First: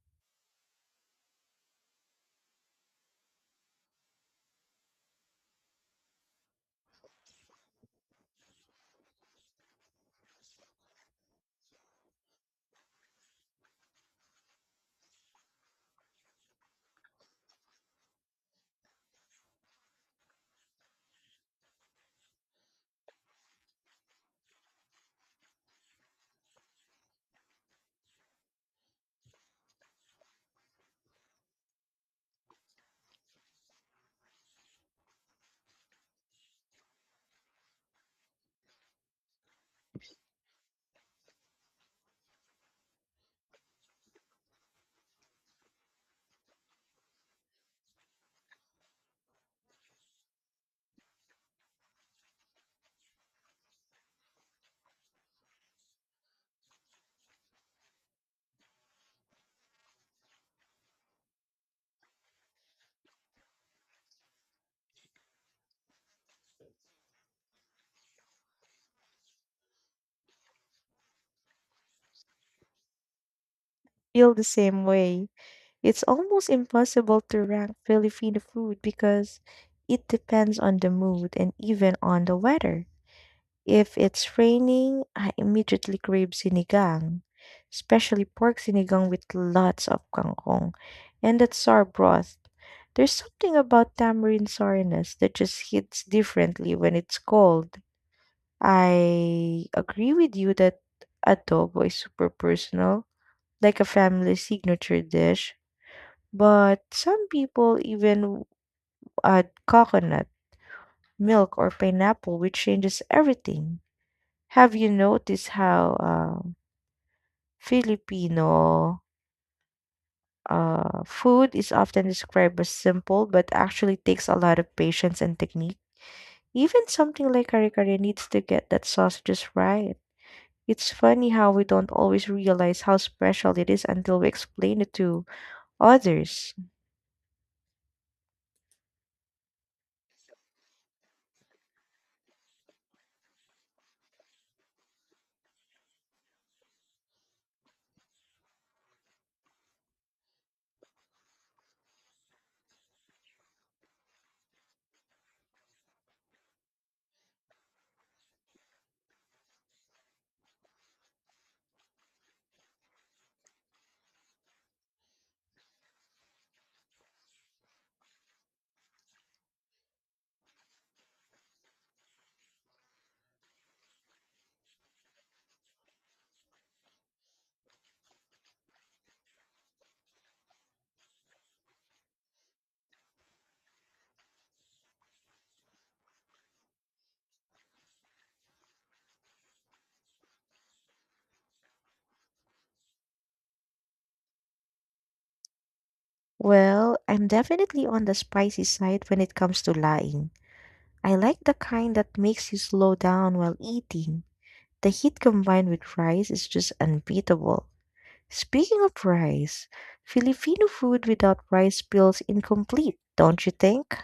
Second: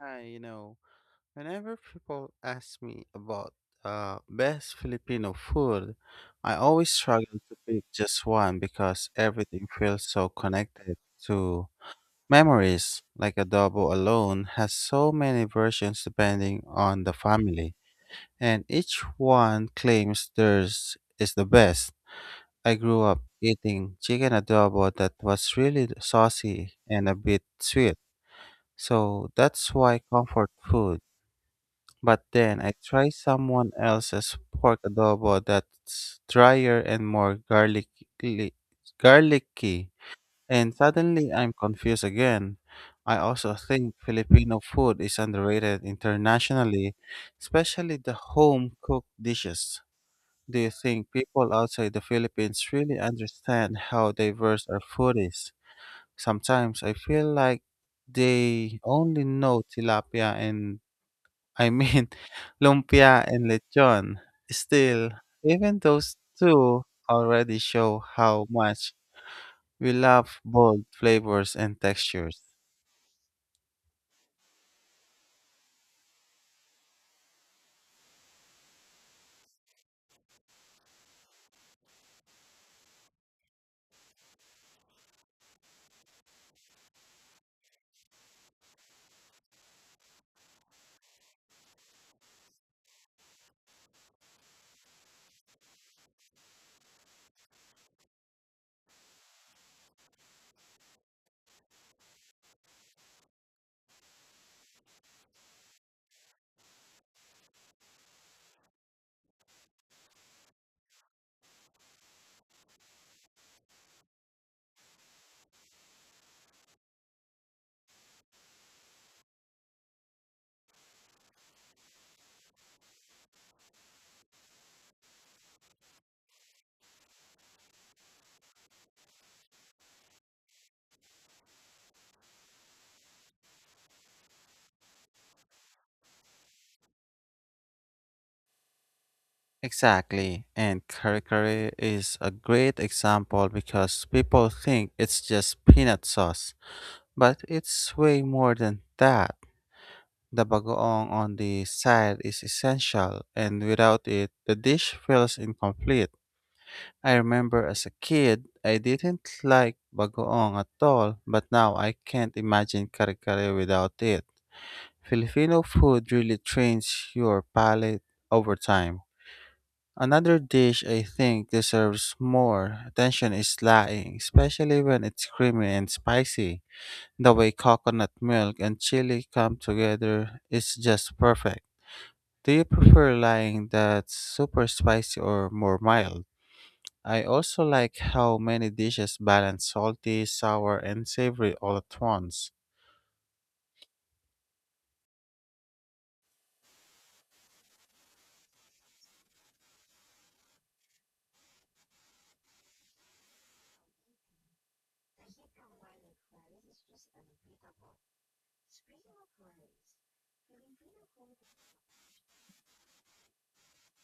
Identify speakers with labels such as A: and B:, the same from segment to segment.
A: Hi, whenever people ask me about best Filipino food, I always struggle to pick just one because everything feels so connected to memories. Like adobo alone has so many versions depending on the family, and each one claims theirs is the best. I grew up eating chicken adobo that was really saucy and a bit sweet, so that's why comfort food but then I try someone else's pork adobo that's drier and more garlicky, garlicky, and suddenly I'm confused again. I also think Filipino food is underrated internationally, especially the home cooked dishes. Do you think people outside the Philippines really understand how diverse our food is? Sometimes I feel like they only know tilapia and I mean, lumpia and lechon. Still, even those two already show how much we love bold flavors and textures.
B: Feel the same way. It's almost impossible to rank Filipino food because it depends on the mood and even on the weather. If it's raining, I immediately crave sinigang, especially pork sinigang with lots of kangkong and that sour broth. There's something about tamarind sourness that just hits differently when it's cold. I agree with you that adobo is super personal, like a family signature dish. But some people even add coconut, milk, or pineapple, which changes everything. Have you noticed how Filipino food is often described as simple, but actually takes a lot of patience and technique? Even something like kare-kare needs to get that sauce just right. It's funny how we don't always realize how special it is until we explain it to others.
A: Exactly, and curry is a great example because people think it's just peanut sauce, but it's way more than that. The bagoong on the side is essential, and without it, the dish feels incomplete. I remember as a kid, I didn't like bagoong at all, but now I can't imagine kare-kare without it. Filipino food really trains your palate over time. Another dish I think deserves more attention is laing, especially when it's creamy and spicy. The way coconut milk and chili come together is just perfect. Do you prefer laing that's super spicy or more mild? I also like how many dishes balance salty, sour, and savory all at once.
B: Well, I'm definitely on the spicy side when it comes to lying. I like the kind that makes you slow down while eating. The heat combined with rice is just unbeatable. Speaking of rice, Filipino food without rice feels incomplete, don't you think?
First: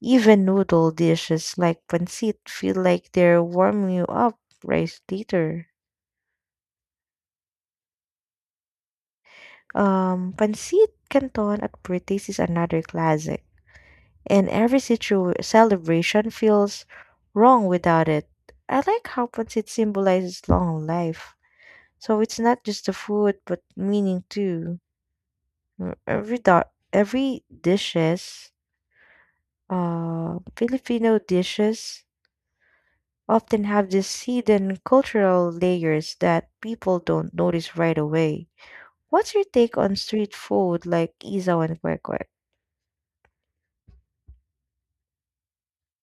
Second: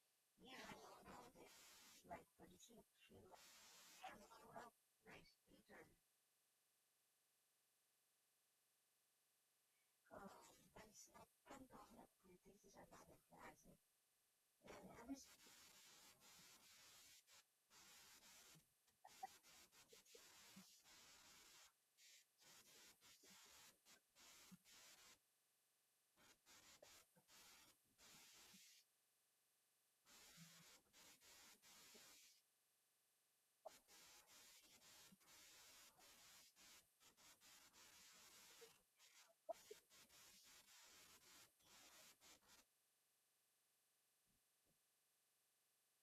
B: Even noodle dishes like pancit feel like they're warming you up right later. Pancit canton at British is another classic, and every celebration feels wrong without it. I like how pancit symbolizes long life, so it's not just the food, but meaning too. Every dishes, Filipino dishes often have these hidden cultural layers that people don't notice right away. What's your take on street food like isaw and kwek kwek?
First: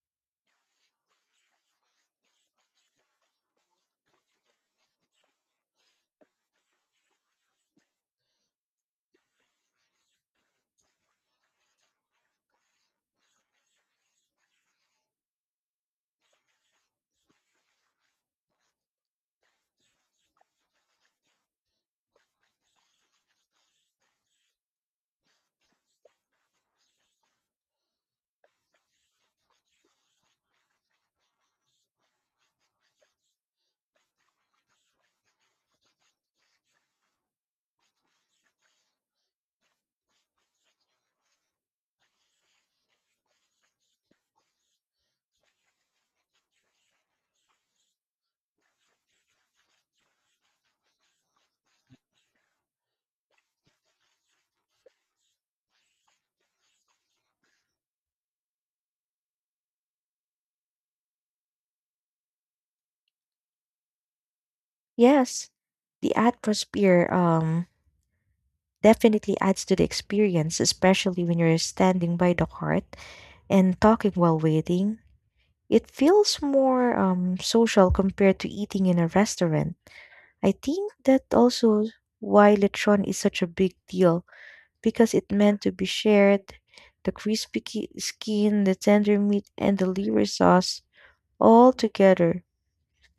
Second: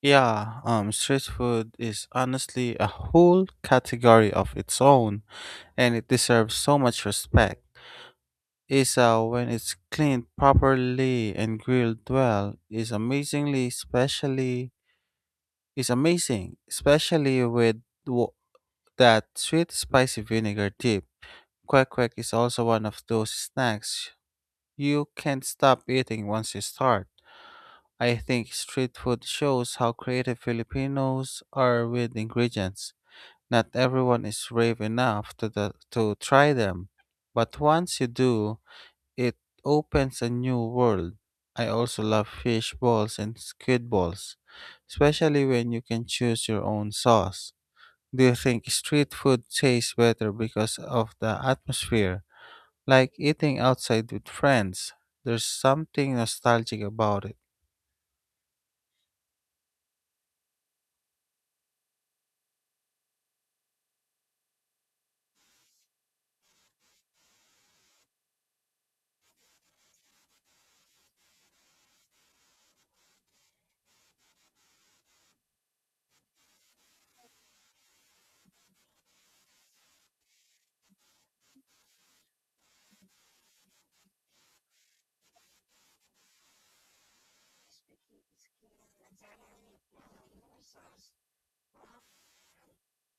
A: Yeah, street food is honestly a whole category of its own, and it deserves so much respect. Isa, when it's cleaned properly and grilled well, is amazingly especially is amazing, especially with wo- that sweet spicy vinegar dip. Kwek kwek is also one of those snacks. You can't stop eating once you start. I think street food shows how creative Filipinos are with ingredients. Not everyone is brave enough to try them, but once you do, it opens a new world. I also love fish balls and squid balls, especially when you can choose your own sauce. Do you think street food tastes better because of the atmosphere? Like eating outside with friends. There's something nostalgic about it.
B: Yes, the atmosphere definitely adds to the experience, especially when you're standing by the cart and talking while waiting. It feels more social compared to eating in a restaurant. I think that also why lechon is such a big deal because it meant to be shared. The crispy skin, the tender meat, and the liver sauce all together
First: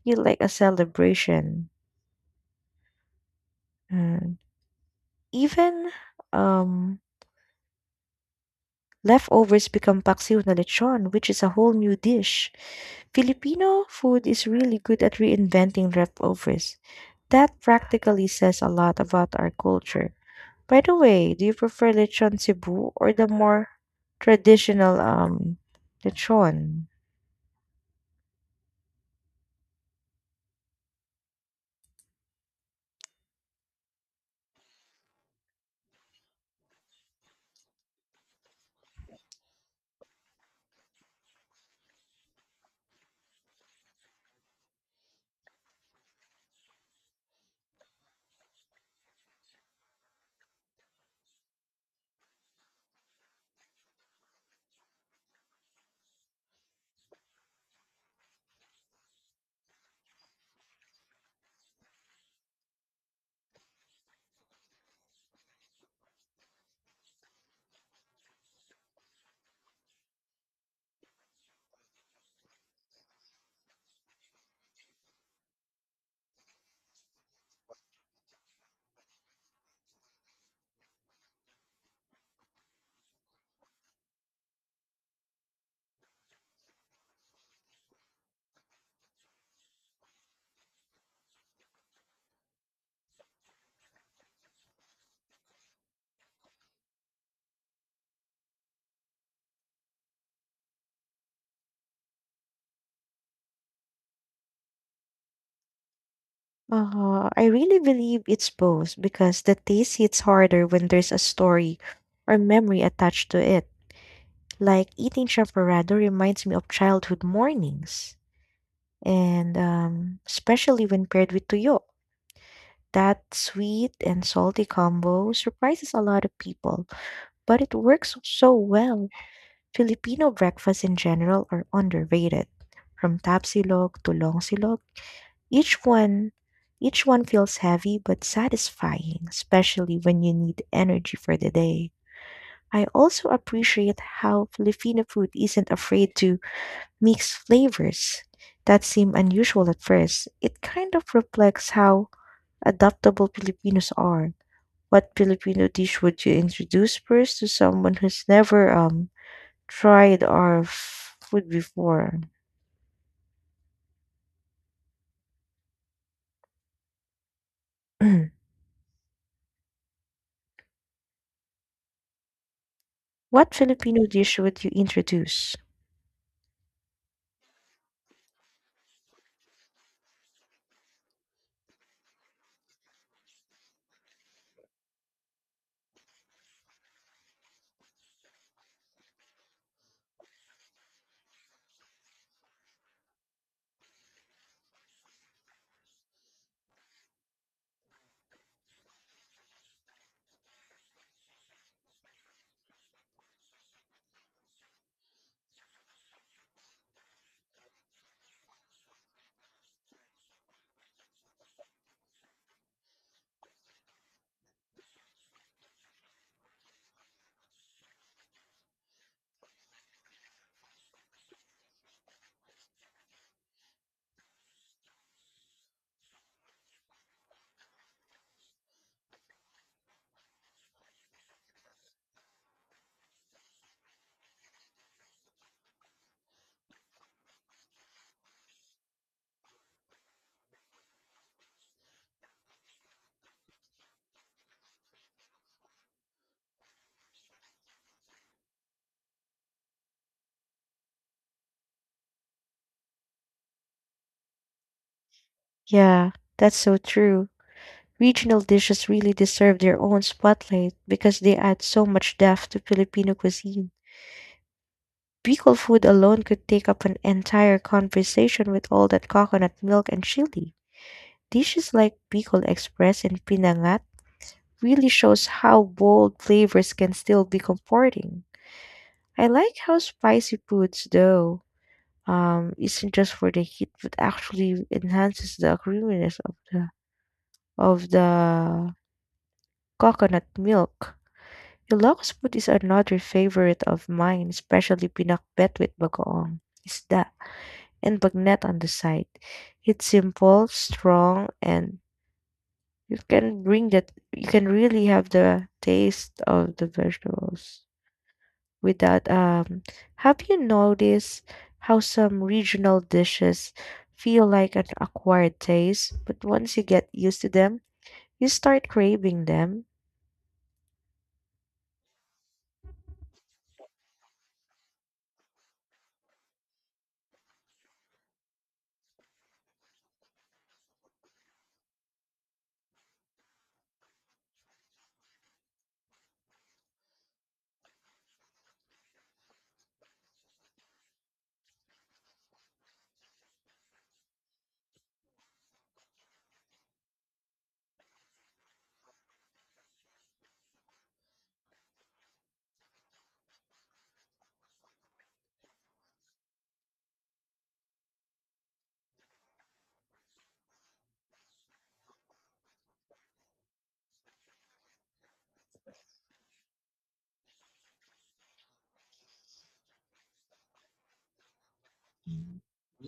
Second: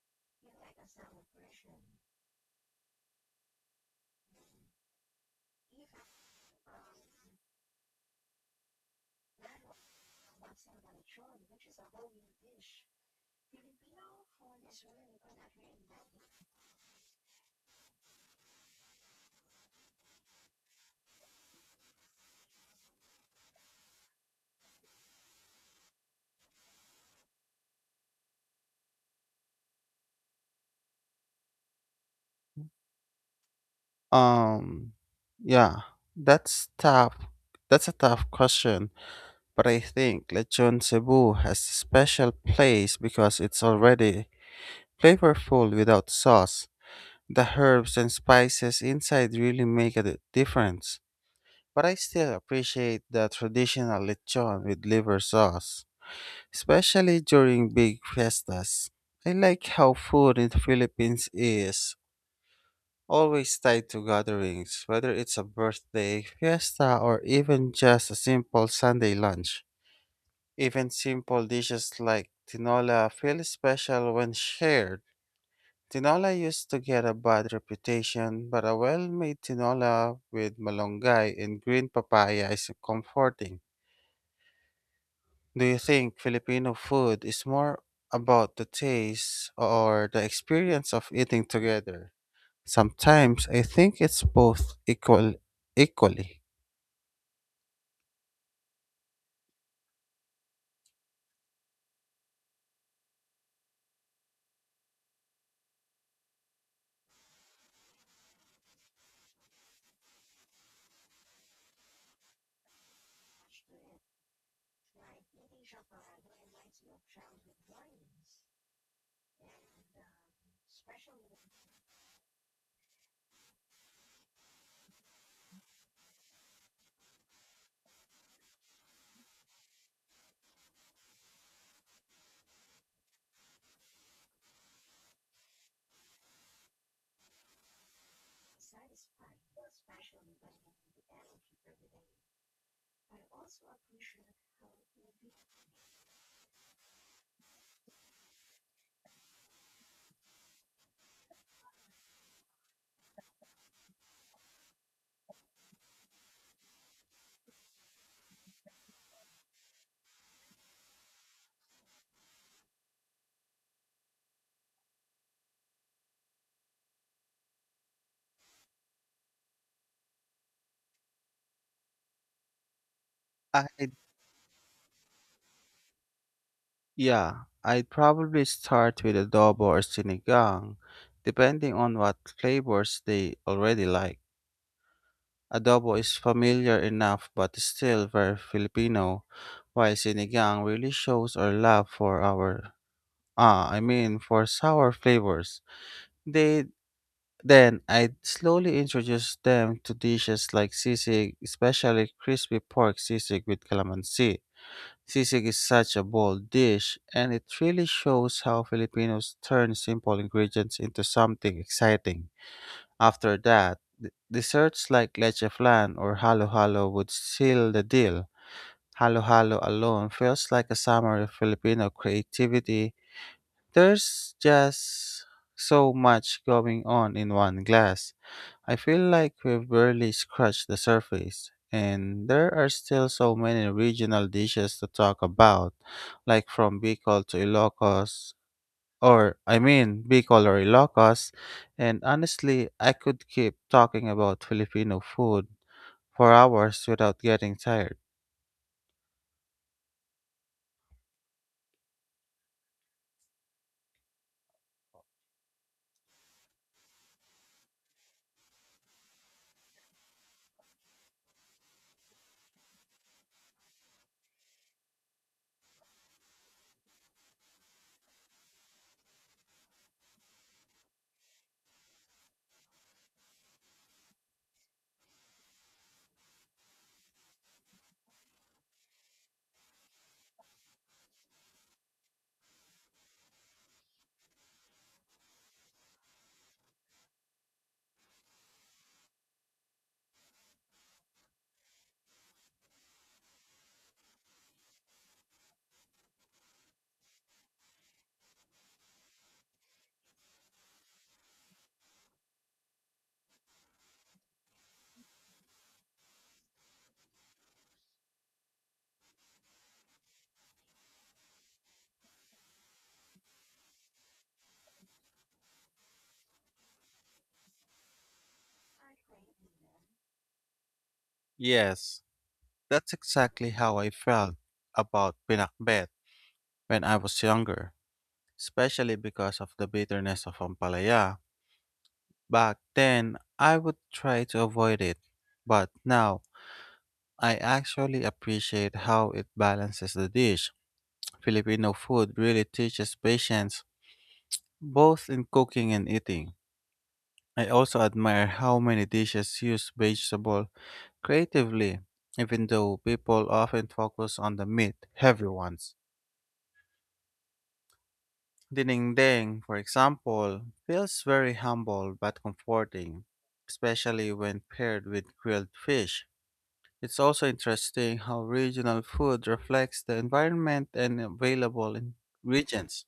B: feel like a celebration. And even um, leftovers become paksiw na lechon, which is a whole new dish. Filipino food is really good at reinventing leftovers. That practically says a lot about our culture. By the way, do you prefer lechon Cebu or the more traditional lechon?
A: Um, yeah, that's tough. That's a tough question, but I think Lechon Cebu has a special place because it's already flavorful without sauce. The herbs and spices inside really make a difference. But I still appreciate the traditional lechon with liver sauce, especially during big fiestas. I like how food in the Philippines is always tied to gatherings, whether it's a birthday, fiesta, or even just a simple Sunday lunch. Even simple dishes like tinola feel special when shared. Tinola used to get a bad reputation, but a well made tinola with malunggay and green papaya is comforting. Do you think Filipino food is more about the taste or the experience of eating together? Sometimes I think it's both equally.
B: I really believe it's both because the taste hits harder when there's a story or memory attached to it. Like eating chaparrado reminds me of childhood mornings, and especially when paired with tuyo. That sweet and salty combo surprises a lot of people, but it works so well. Filipino breakfasts in general are underrated. From tapsilog to longsilog, each one each one feels heavy but satisfying, especially when you need energy for the day. I also appreciate how Filipino food isn't afraid to mix flavors that seem unusual at first. It kind of reflects how adaptable Filipinos are. What Filipino dish would you introduce first to someone who's never tried our food before? What
A: I
B: Filipino dish would you introduce?
A: yeah, I'd probably start with adobo or sinigang, depending on what flavors they already like. Adobo is familiar enough but still very Filipino, while sinigang really shows our love for our for sour flavors. They Then I'd slowly introduce them to dishes like sisig, especially crispy pork sisig with calamansi. Sisig is such a bold dish, and it really shows how Filipinos turn simple ingredients into something exciting. After that, desserts like leche flan or halo-halo would seal the deal. Halo-halo alone feels like a summary of Filipino creativity. There's just so much going on in one glass. I feel like we've barely scratched the surface, and there are still so many regional dishes to talk about, like from Bicol or Ilocos, and honestly, I could keep talking about Filipino food for hours without getting tired.
B: Yeah, that's so true. Regional dishes really deserve their own spotlight because they add so much depth to Filipino cuisine. Bicol food alone could take up an entire conversation with all that coconut milk and chili. Dishes like Bicol Express and Pinangat really shows how bold flavors can still be comforting. I like how spicy foods, though, isn't just for the heat, but actually enhances the creaminess of the coconut milk. Ilocos food is another favorite of mine, especially pinakbet with bagoong isda and bagnet on the side. It's simple, strong, and you can bring that. You can really have the taste of the vegetables. With that, have you noticed how some regional dishes feel like an acquired taste, but once you get used to them, you start craving them?
A: Yes, that's exactly how I felt about pinakbet when I was younger, especially because of the bitterness of ampalaya. Back then, I would try to avoid it, but now I actually appreciate how it balances the dish. Filipino food really teaches patience, both in cooking and eating. I also admire how many dishes use vegetable creatively, even though people often focus on the meat heavy ones. Dinengdeng, for example, feels very humble but comforting, especially when paired with grilled fish. It's also interesting how regional food reflects the environment and available ingredients.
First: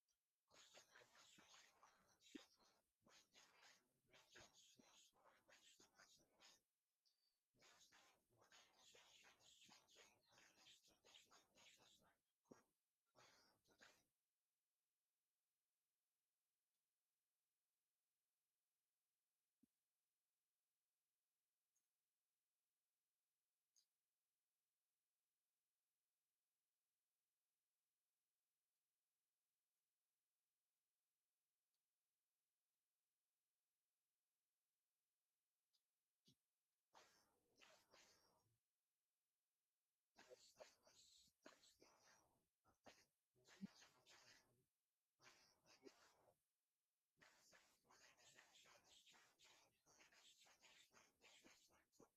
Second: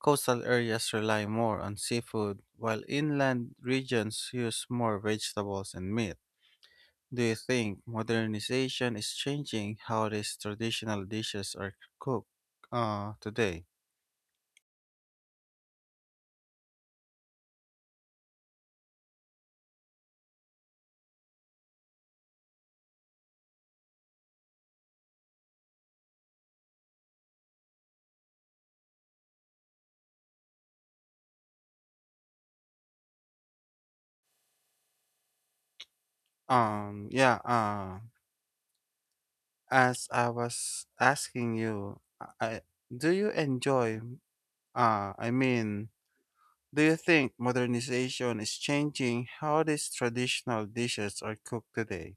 A: Coastal areas rely more on seafood, while inland regions use more vegetables and meat. Do you think modernization is changing how these traditional dishes are cooked today? Yeah, as I was asking you, I, do you enjoy, I mean, Do you think modernization is changing how these traditional dishes are cooked today?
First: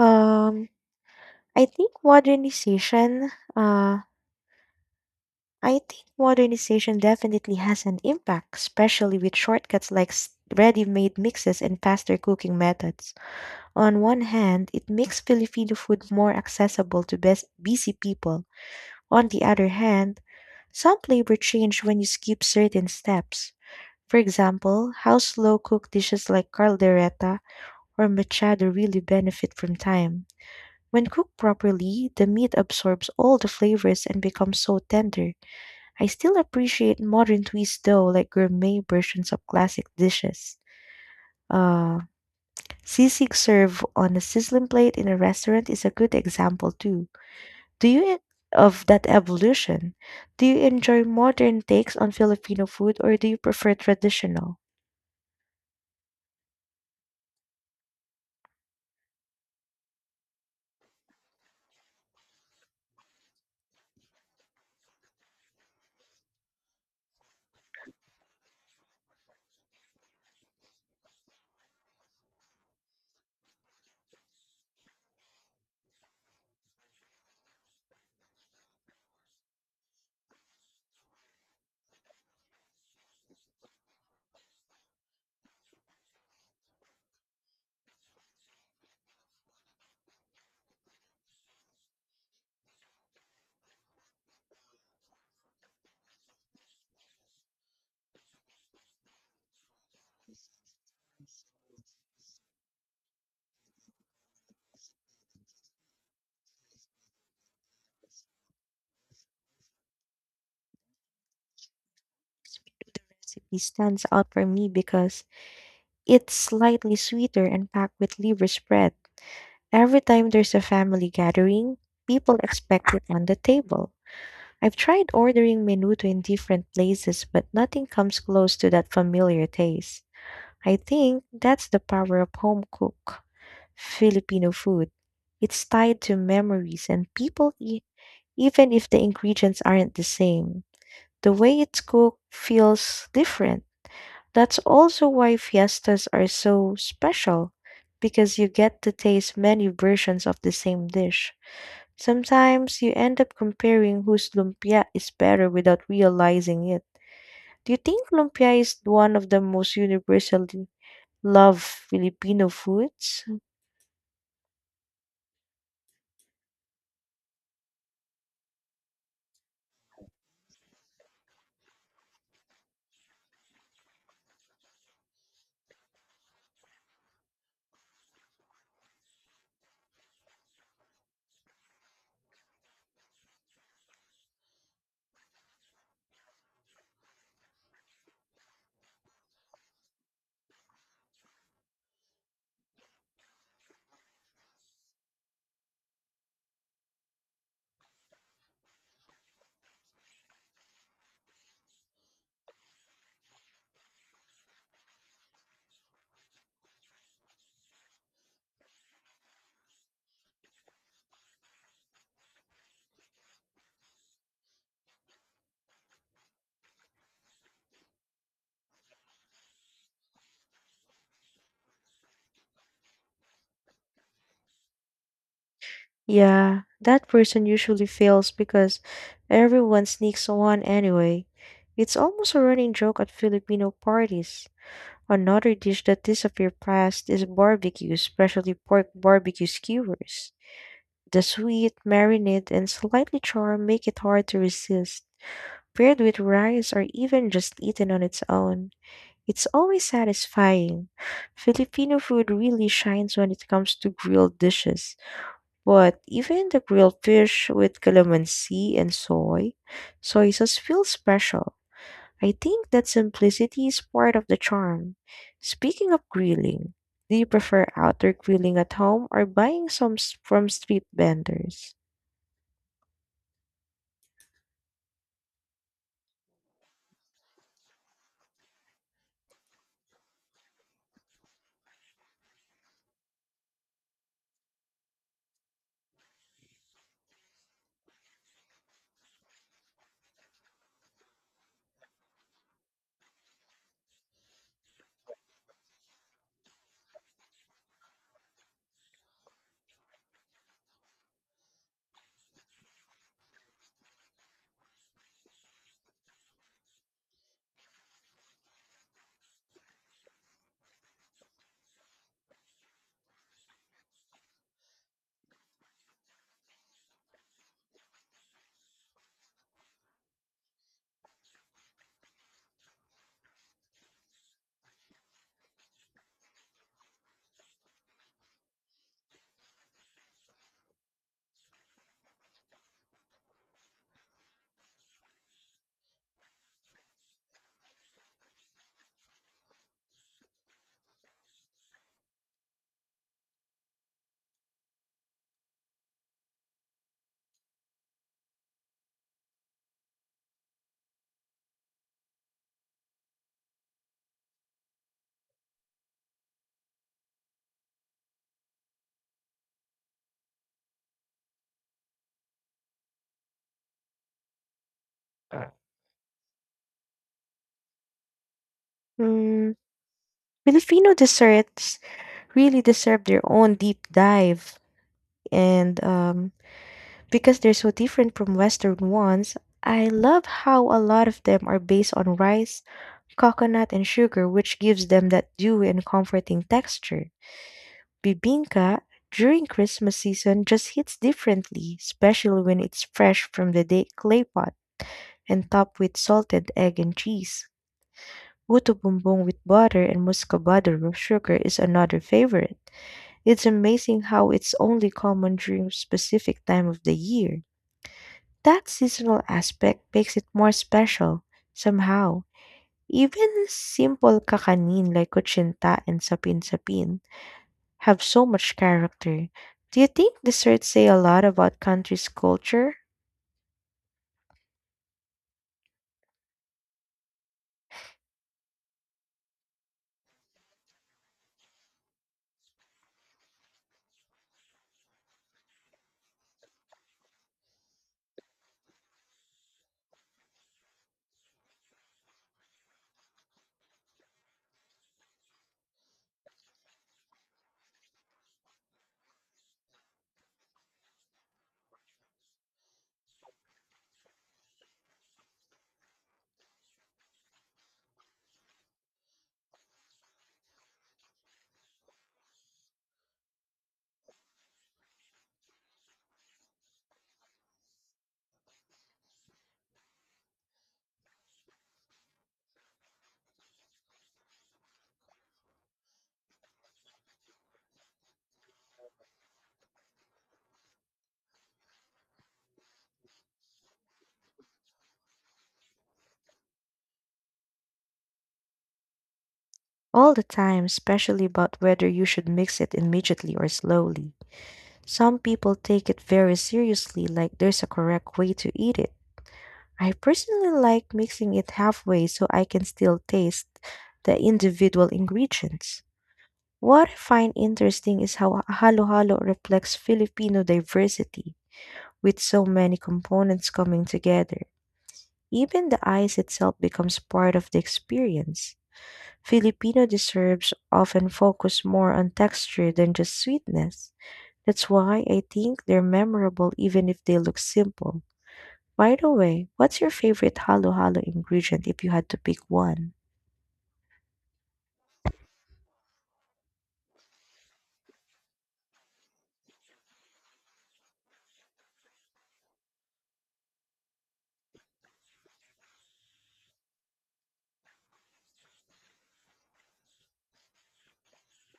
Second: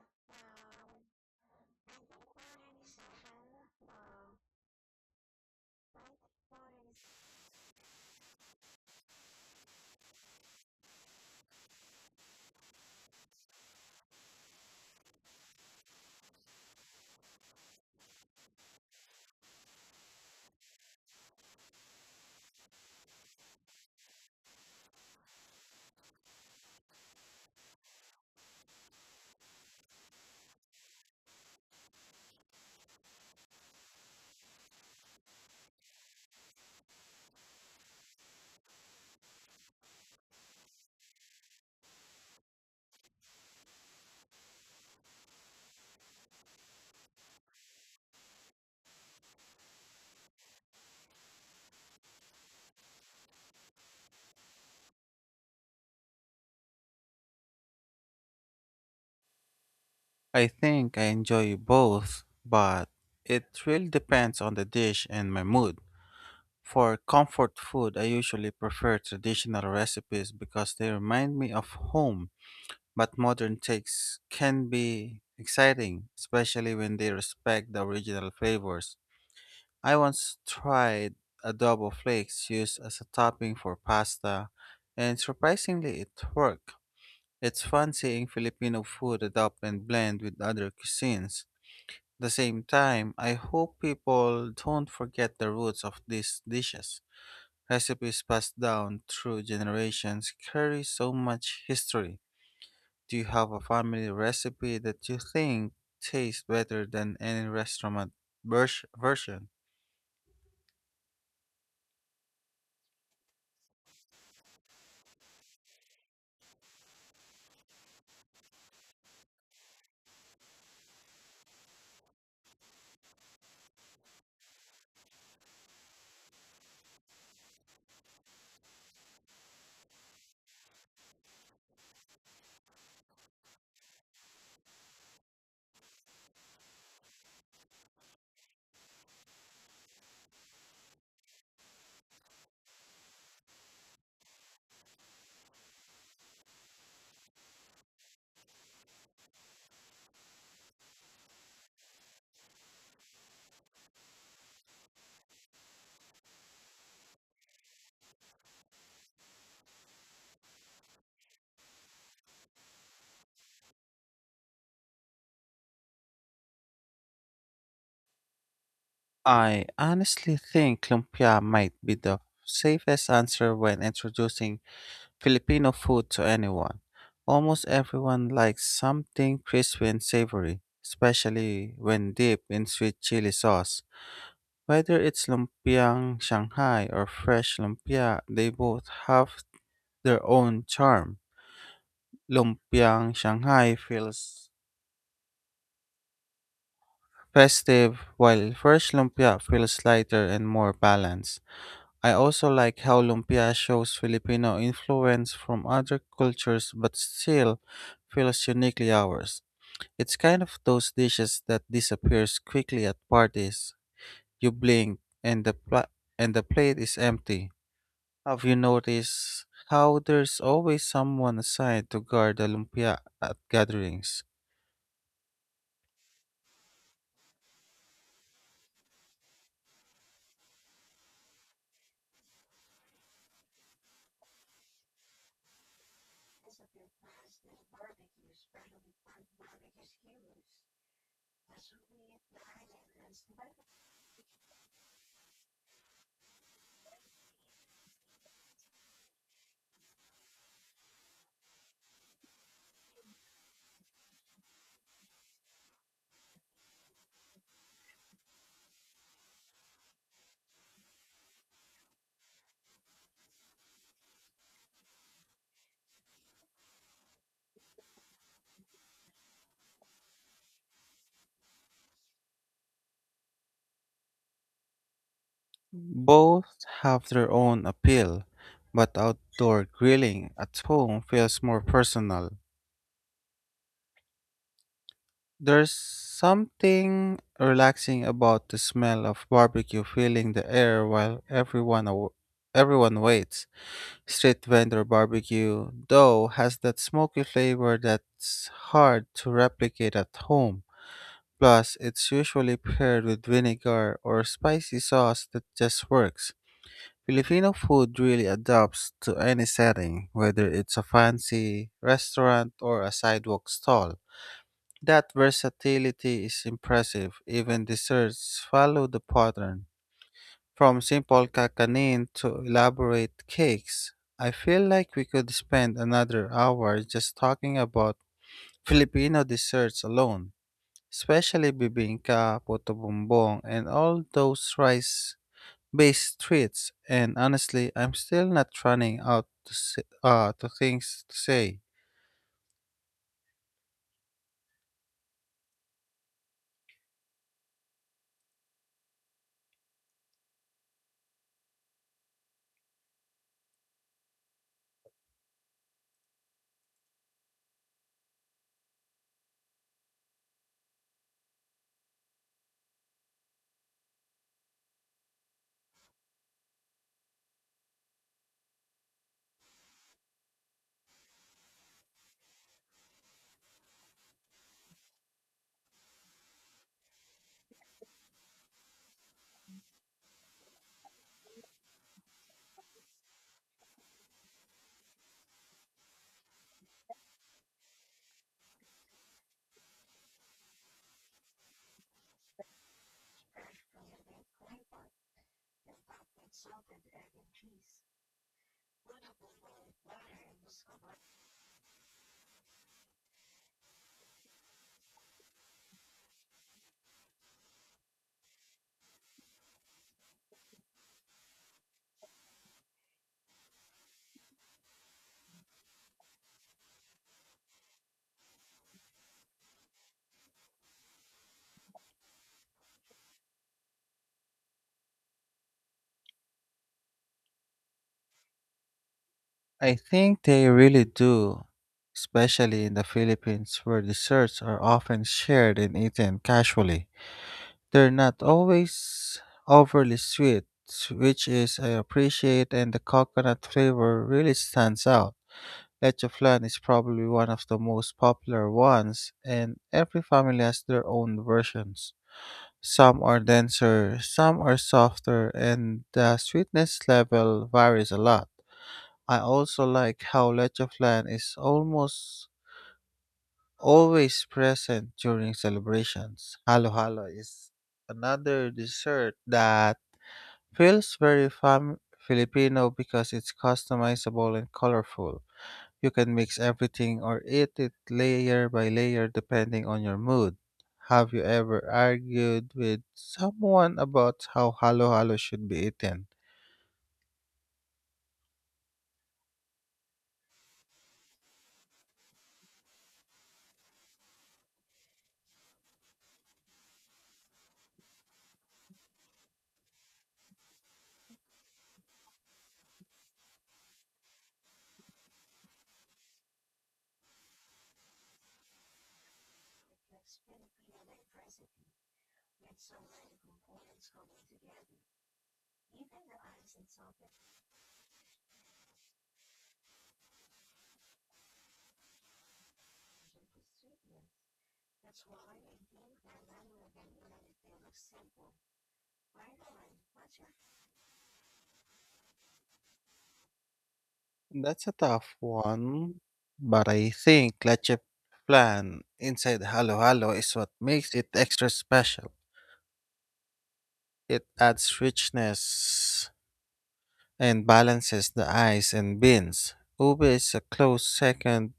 B: Um, I think modernization, uh, I think modernization definitely has an impact, especially with shortcuts like ready-made mixes and faster cooking methods. On one hand, it makes Filipino food more accessible to best busy people. On the other hand, some flavor change when you skip certain steps. For example, how slow cooked dishes like caldereta or machado really benefit from time. When cooked properly, the meat absorbs all the flavors and becomes so tender. I still appreciate modern twists though, like gourmet versions of classic dishes. Uh, Sisig served on a sizzling plate in a restaurant is a good example too. Do you of that evolution? Do you enjoy modern takes on Filipino food or do you prefer traditional?
A: I think I enjoy both, but it really depends on the dish and my mood. For comfort food, I usually prefer traditional recipes because they remind me of home, but modern takes can be exciting, especially when they respect the original flavors. I once tried adobo flakes used as a topping for pasta, and surprisingly, it worked. It's fun seeing Filipino food adopt and blend with other cuisines. At the same time, I hope people don't forget the roots of these dishes. Recipes passed down through generations carry so much history. Do you have a family recipe that you think tastes better than any restaurant version?
B: The recipe stands out for me because it's slightly sweeter and packed with liver spread. Every time there's a family gathering, people expect it on the table. I've tried ordering menudo in different places, but nothing comes close to that familiar taste. I think that's the power of home cook. Filipino food. It's tied to memories and people, even if the ingredients aren't the same. The way it's cooked feels different. That's also why fiestas are so special, because you get to taste many versions of the same dish. Sometimes you end up comparing whose lumpia is better without realizing it. Do you think lumpia is one of the most universally loved Filipino foods?
A: I honestly think lumpia might be the safest answer when introducing Filipino food to anyone. Almost everyone likes something crispy and savory, especially when dipped in sweet chili sauce. Whether it's lumpiang Shanghai or fresh lumpia, they both have their own charm. Lumpiang Shanghai feels festive, while fresh lumpia feels lighter and more balanced. I also like how lumpia shows Filipino influence from other cultures but still feels uniquely ours. It's kind of those dishes that disappears quickly at parties. You blink and and the plate is empty. Have you noticed how there's always someone assigned to guard the lumpia at gatherings?
B: Yeah, that person usually fails because everyone sneaks one anyway. It's almost a running joke at Filipino parties. Another dish that disappeared fast is barbecue, especially pork barbecue skewers. The sweet, marinade, and slightly char make it hard to resist. Paired with rice or even just eaten on its own, it's always satisfying. Filipino food really shines when it comes to grilled dishes. But even the grilled fish with calamansi and soy sauce feels special. I think that simplicity is part of the charm. Speaking of grilling, do you prefer outdoor grilling at home or buying some from street vendors?
A: Both have their own appeal, but outdoor grilling at home feels more personal. There's something relaxing about the smell of barbecue filling the air while everyone waits. Street vendor barbecue, though, has that smoky flavor that's hard to replicate at home. Plus, it's usually paired with vinegar or spicy sauce that just works. Filipino food really adapts to any setting, whether it's a fancy restaurant or a sidewalk stall. That versatility is impressive. Even desserts follow the pattern, from simple kakanin to elaborate cakes. I feel like we could spend another hour just talking about Filipino desserts alone, especially bibingka, puto bumbong, and all those rice-based treats. And honestly, I'm still not running out to things to say.
B: Mm, Filipino desserts really deserve their own deep dive. And because they're so different from Western ones, I love how a lot of them are based on rice coconut and sugar, which gives them that dewy and comforting texture. Bibingka during Christmas season just hits differently, especially when it's fresh from the day clay pot and topped with salted egg and cheese. Puto bumbong with butter and muscovado with sugar is another favorite. It's amazing how it's only common during specific time of the year. That seasonal aspect makes it more special somehow. Even simple kakanin like kutsinta and sapin-sapin have so much character. Do you think desserts say a lot about country's culture?
A: I think they really do, especially in the Philippines where desserts are often shared and eaten casually. They're not always overly sweet, which is I appreciate, and the coconut flavor really stands out. Leche flan is probably one of the most popular ones, and every family has their own versions. Some are denser, some are softer, and the sweetness level varies a lot. I also like how leche flan is almost always present during celebrations. Halo halo is another dessert that feels very Filipino because it's customizable and colorful. You can mix everything or eat it layer by layer depending on your mood. Have you ever argued with someone about how halo halo should be eaten?
B: All the time, especially about whether you should mix it immediately or slowly. Some people take it very seriously, like there's a correct way to eat it. I personally like mixing it halfway so I can still taste the individual ingredients. What I find interesting is how halo-halo reflects Filipino diversity, with so many components coming together. Even the ice itself becomes part of the experience. Filipino desserts often focus more on texture than just sweetness. That's why I think they're memorable even if they look simple. By the way, what's your favorite halo halo ingredient if you had to pick one?
A: That's a tough one, but I think leche plan inside halo halo is what makes it extra special. It adds richness and balances the eyes and beans. Ube is a close second,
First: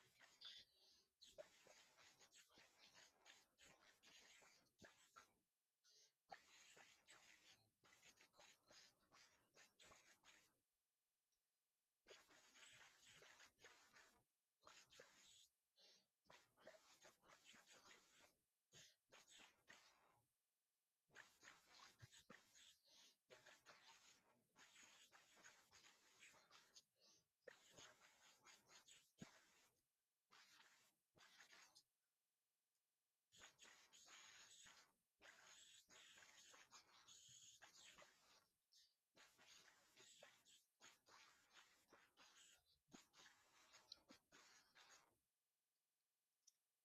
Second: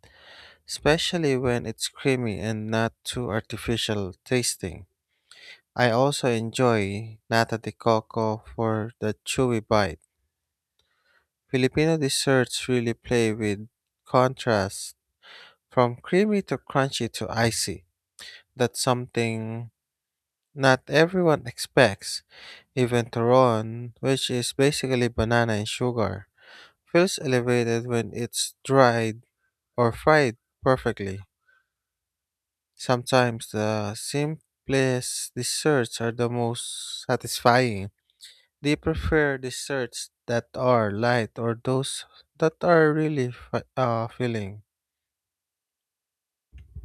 A: especially when it's creamy and not too artificial tasting. I also enjoy nata de coco for the chewy bite. Filipino desserts really play with contrast from creamy to crunchy to icy. That's something not everyone expects. Even Toron, which is basically banana and sugar, feels elevated when it's dried or fried perfectly. Sometimes the simplest desserts are the most satisfying. Do you prefer desserts that are light or those that are really filling?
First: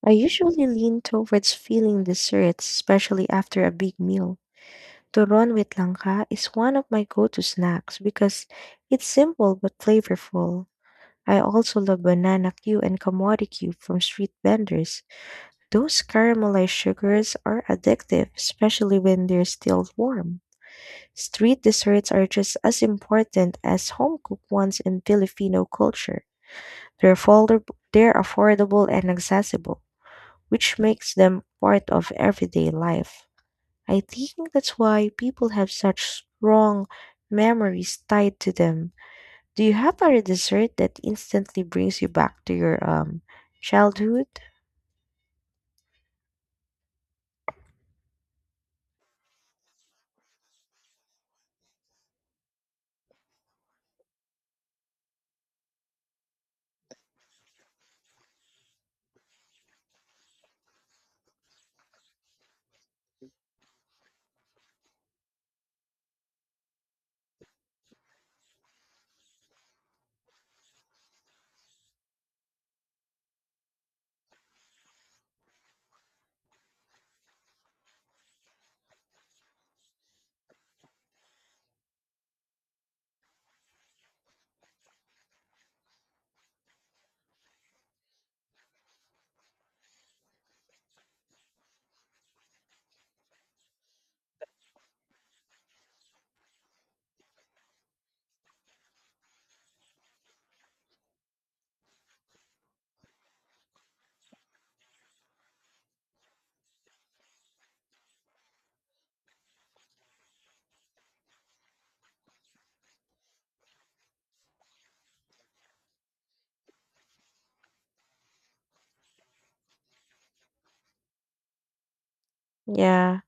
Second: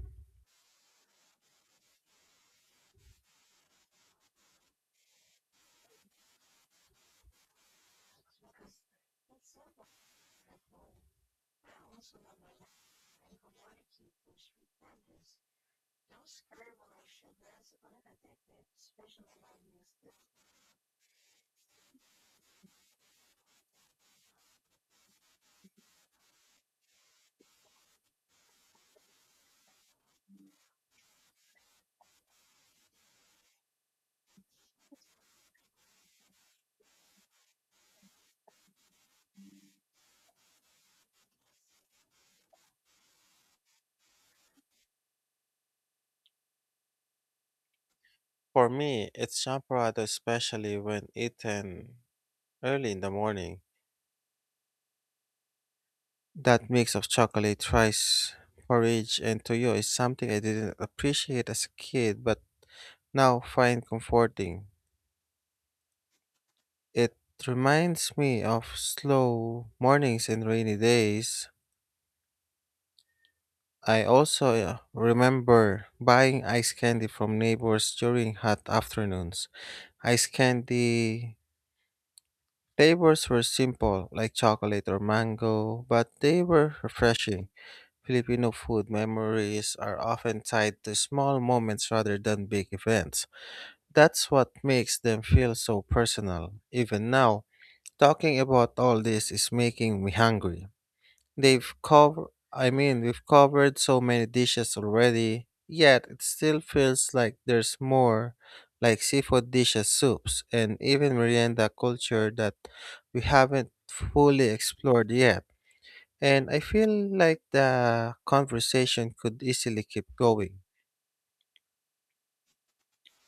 B: I usually lean towards filling desserts, especially after a big meal. Turon with langka is one of my go-to snacks because it's simple but flavorful. I also love banana Q and kamori Q from street vendors. Those caramelized sugars are addictive, especially when they're still warm. Street desserts are just as important as home cooked ones in Filipino culture. They're affordable and accessible, which makes them part of everyday life. I think that's why people have such strong memories tied to them. Do you have a dessert that instantly brings you back to your childhood?
A: For me, it's champurrado, especially when eaten early in the morning. That mix of chocolate, rice, porridge, and toyo is something I didn't appreciate as a kid but now find comforting. It reminds me of slow mornings and rainy days. I also remember buying ice candy from neighbors during hot afternoons. Ice candy flavors were simple, like chocolate or mango, but they were refreshing. Filipino food memories are often tied to small moments rather than big events. That's what makes them feel so personal. Even now, talking about all this is making me hungry. They've covered, I mean, we've covered so many dishes already, yet it still feels like there's more, like seafood dishes, soups, and even merienda culture that we haven't fully explored yet. And I feel like the conversation could easily keep going.
B: Yeah.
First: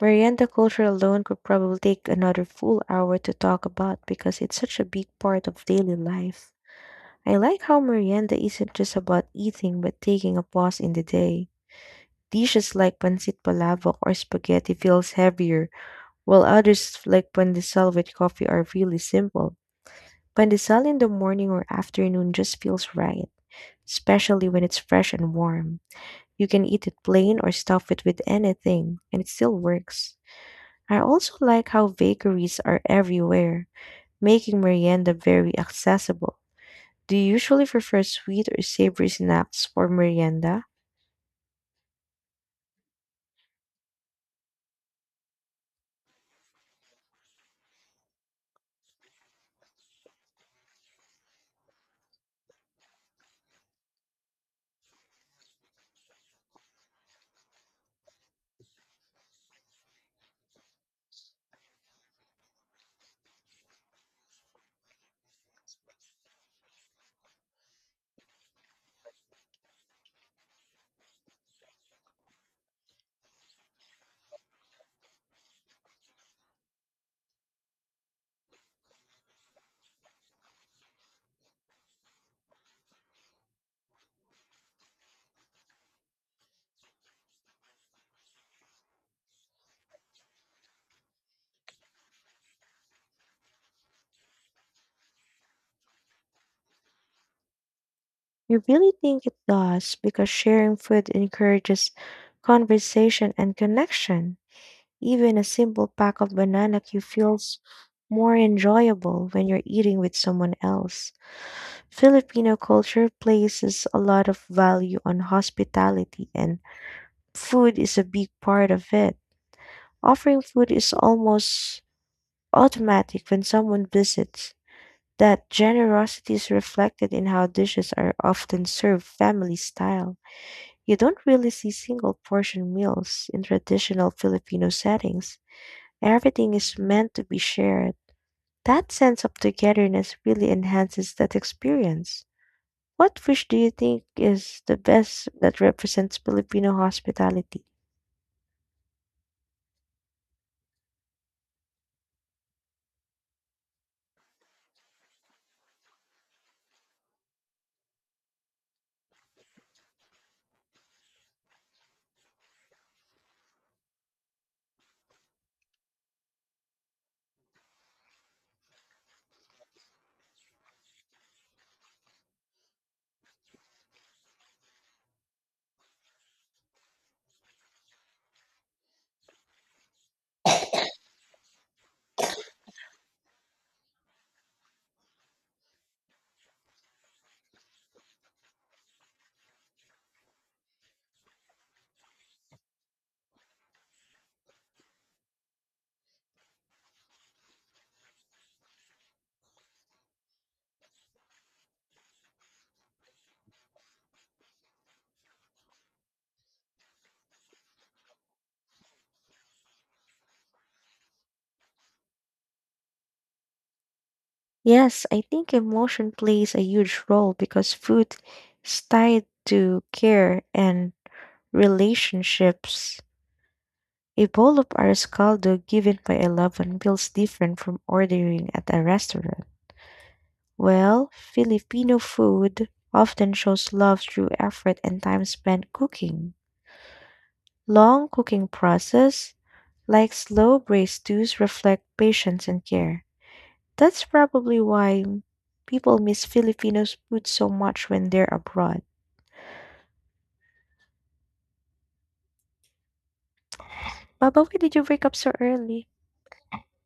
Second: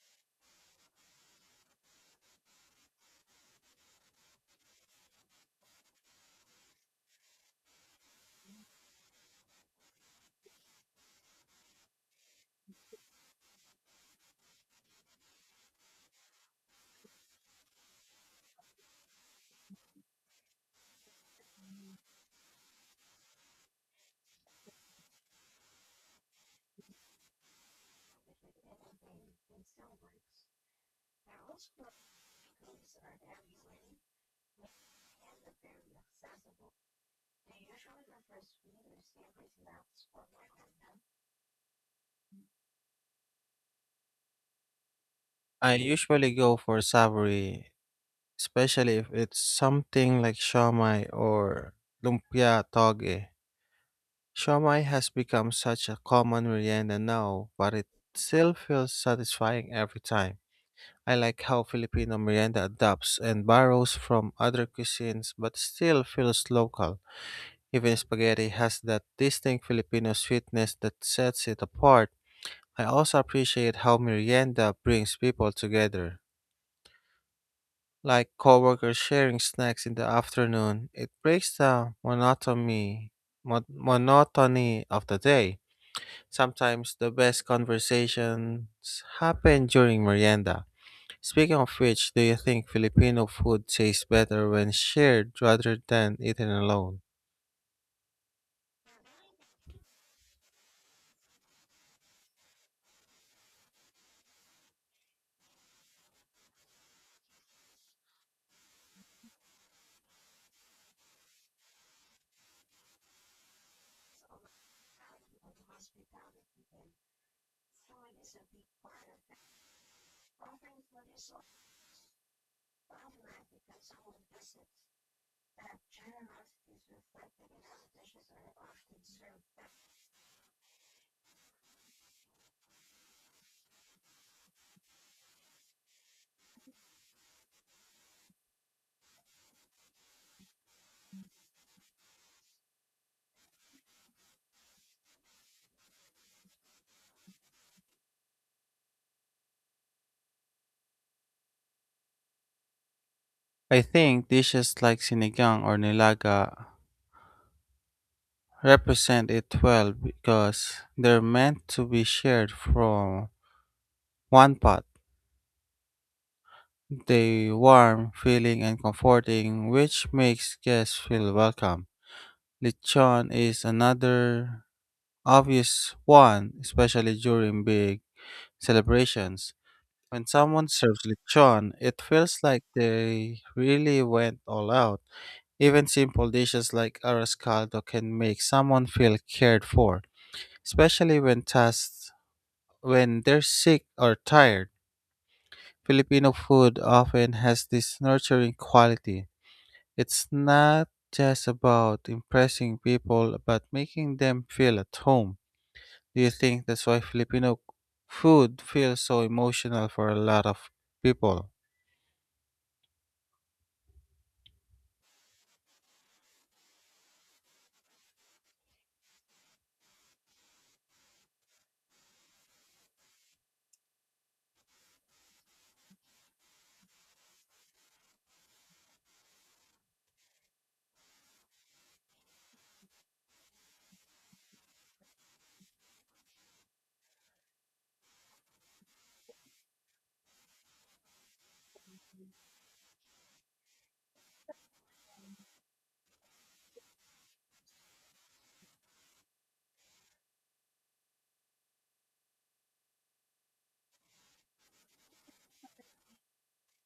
B: Merienda culture alone could probably take another full hour to talk about because it's such a big part of daily life. I like how merienda isn't just about eating but taking a pause in the day. Dishes like pancit palabok or spaghetti feels heavier, while others like pandesal with coffee are really simple. Pandesal in the morning or afternoon just feels right, especially when it's fresh and warm. You can eat it plain or stuff it with anything, and it still works. I also like how bakeries are everywhere, making merienda very accessible. Do you usually prefer sweet or savory snacks for merienda?
A: I usually go for savory, especially if it's something like shawmai or lumpia toge. Shawmai has become such a common merienda now, but it still feels satisfying every time. I like how Filipino merienda adapts and borrows from other cuisines but still feels local. Even spaghetti has that distinct Filipino sweetness that sets it apart. I also appreciate how merienda brings people together. Like coworkers sharing snacks in the afternoon, it breaks the monotony, monotony of the day. Sometimes the best conversations happen during merienda. Speaking of which, do you think Filipino food tastes better when shared rather than eaten alone?
B: I really think it does because sharing food encourages conversation and connection. Even a simple pack of banana Q feels more enjoyable when you're eating with someone else. Filipino culture places a lot of value on hospitality, and food is a big part of it. Offering food is almost automatic when someone visits. That generosity is reflected in how dishes are often served family style. You don't really see single portion meals in traditional Filipino settings. Everything is meant to be shared. That sense of togetherness really enhances that experience. What fish do you think is the best that represents Filipino hospitality?
A: I think dishes like sinigang or nilaga represent it well because they're meant to be shared from one pot. They warm, filling, and comforting, which makes guests feel welcome. Lechon is another obvious one, especially during big celebrations. When someone serves lechon, it feels like they really went all out. Even simple dishes like arroz caldo can make someone feel cared for, especially when tasked when they're sick or tired, Filipino food often has this nurturing quality. It's not just about impressing people, but making them feel at home. Do you think that's why Filipino food feels so emotional for a lot of people?
B: Yes, I think emotion plays a huge role because food is tied to care and relationships. A bowl of arroz caldo given by a loved one feels different from ordering at a restaurant. Well, Filipino food often shows love through effort and time spent cooking. Long cooking process, like slow braised stews, reflect patience and care. That's probably why people miss Filipino food so much when they're abroad. Baba, why did you wake up so early?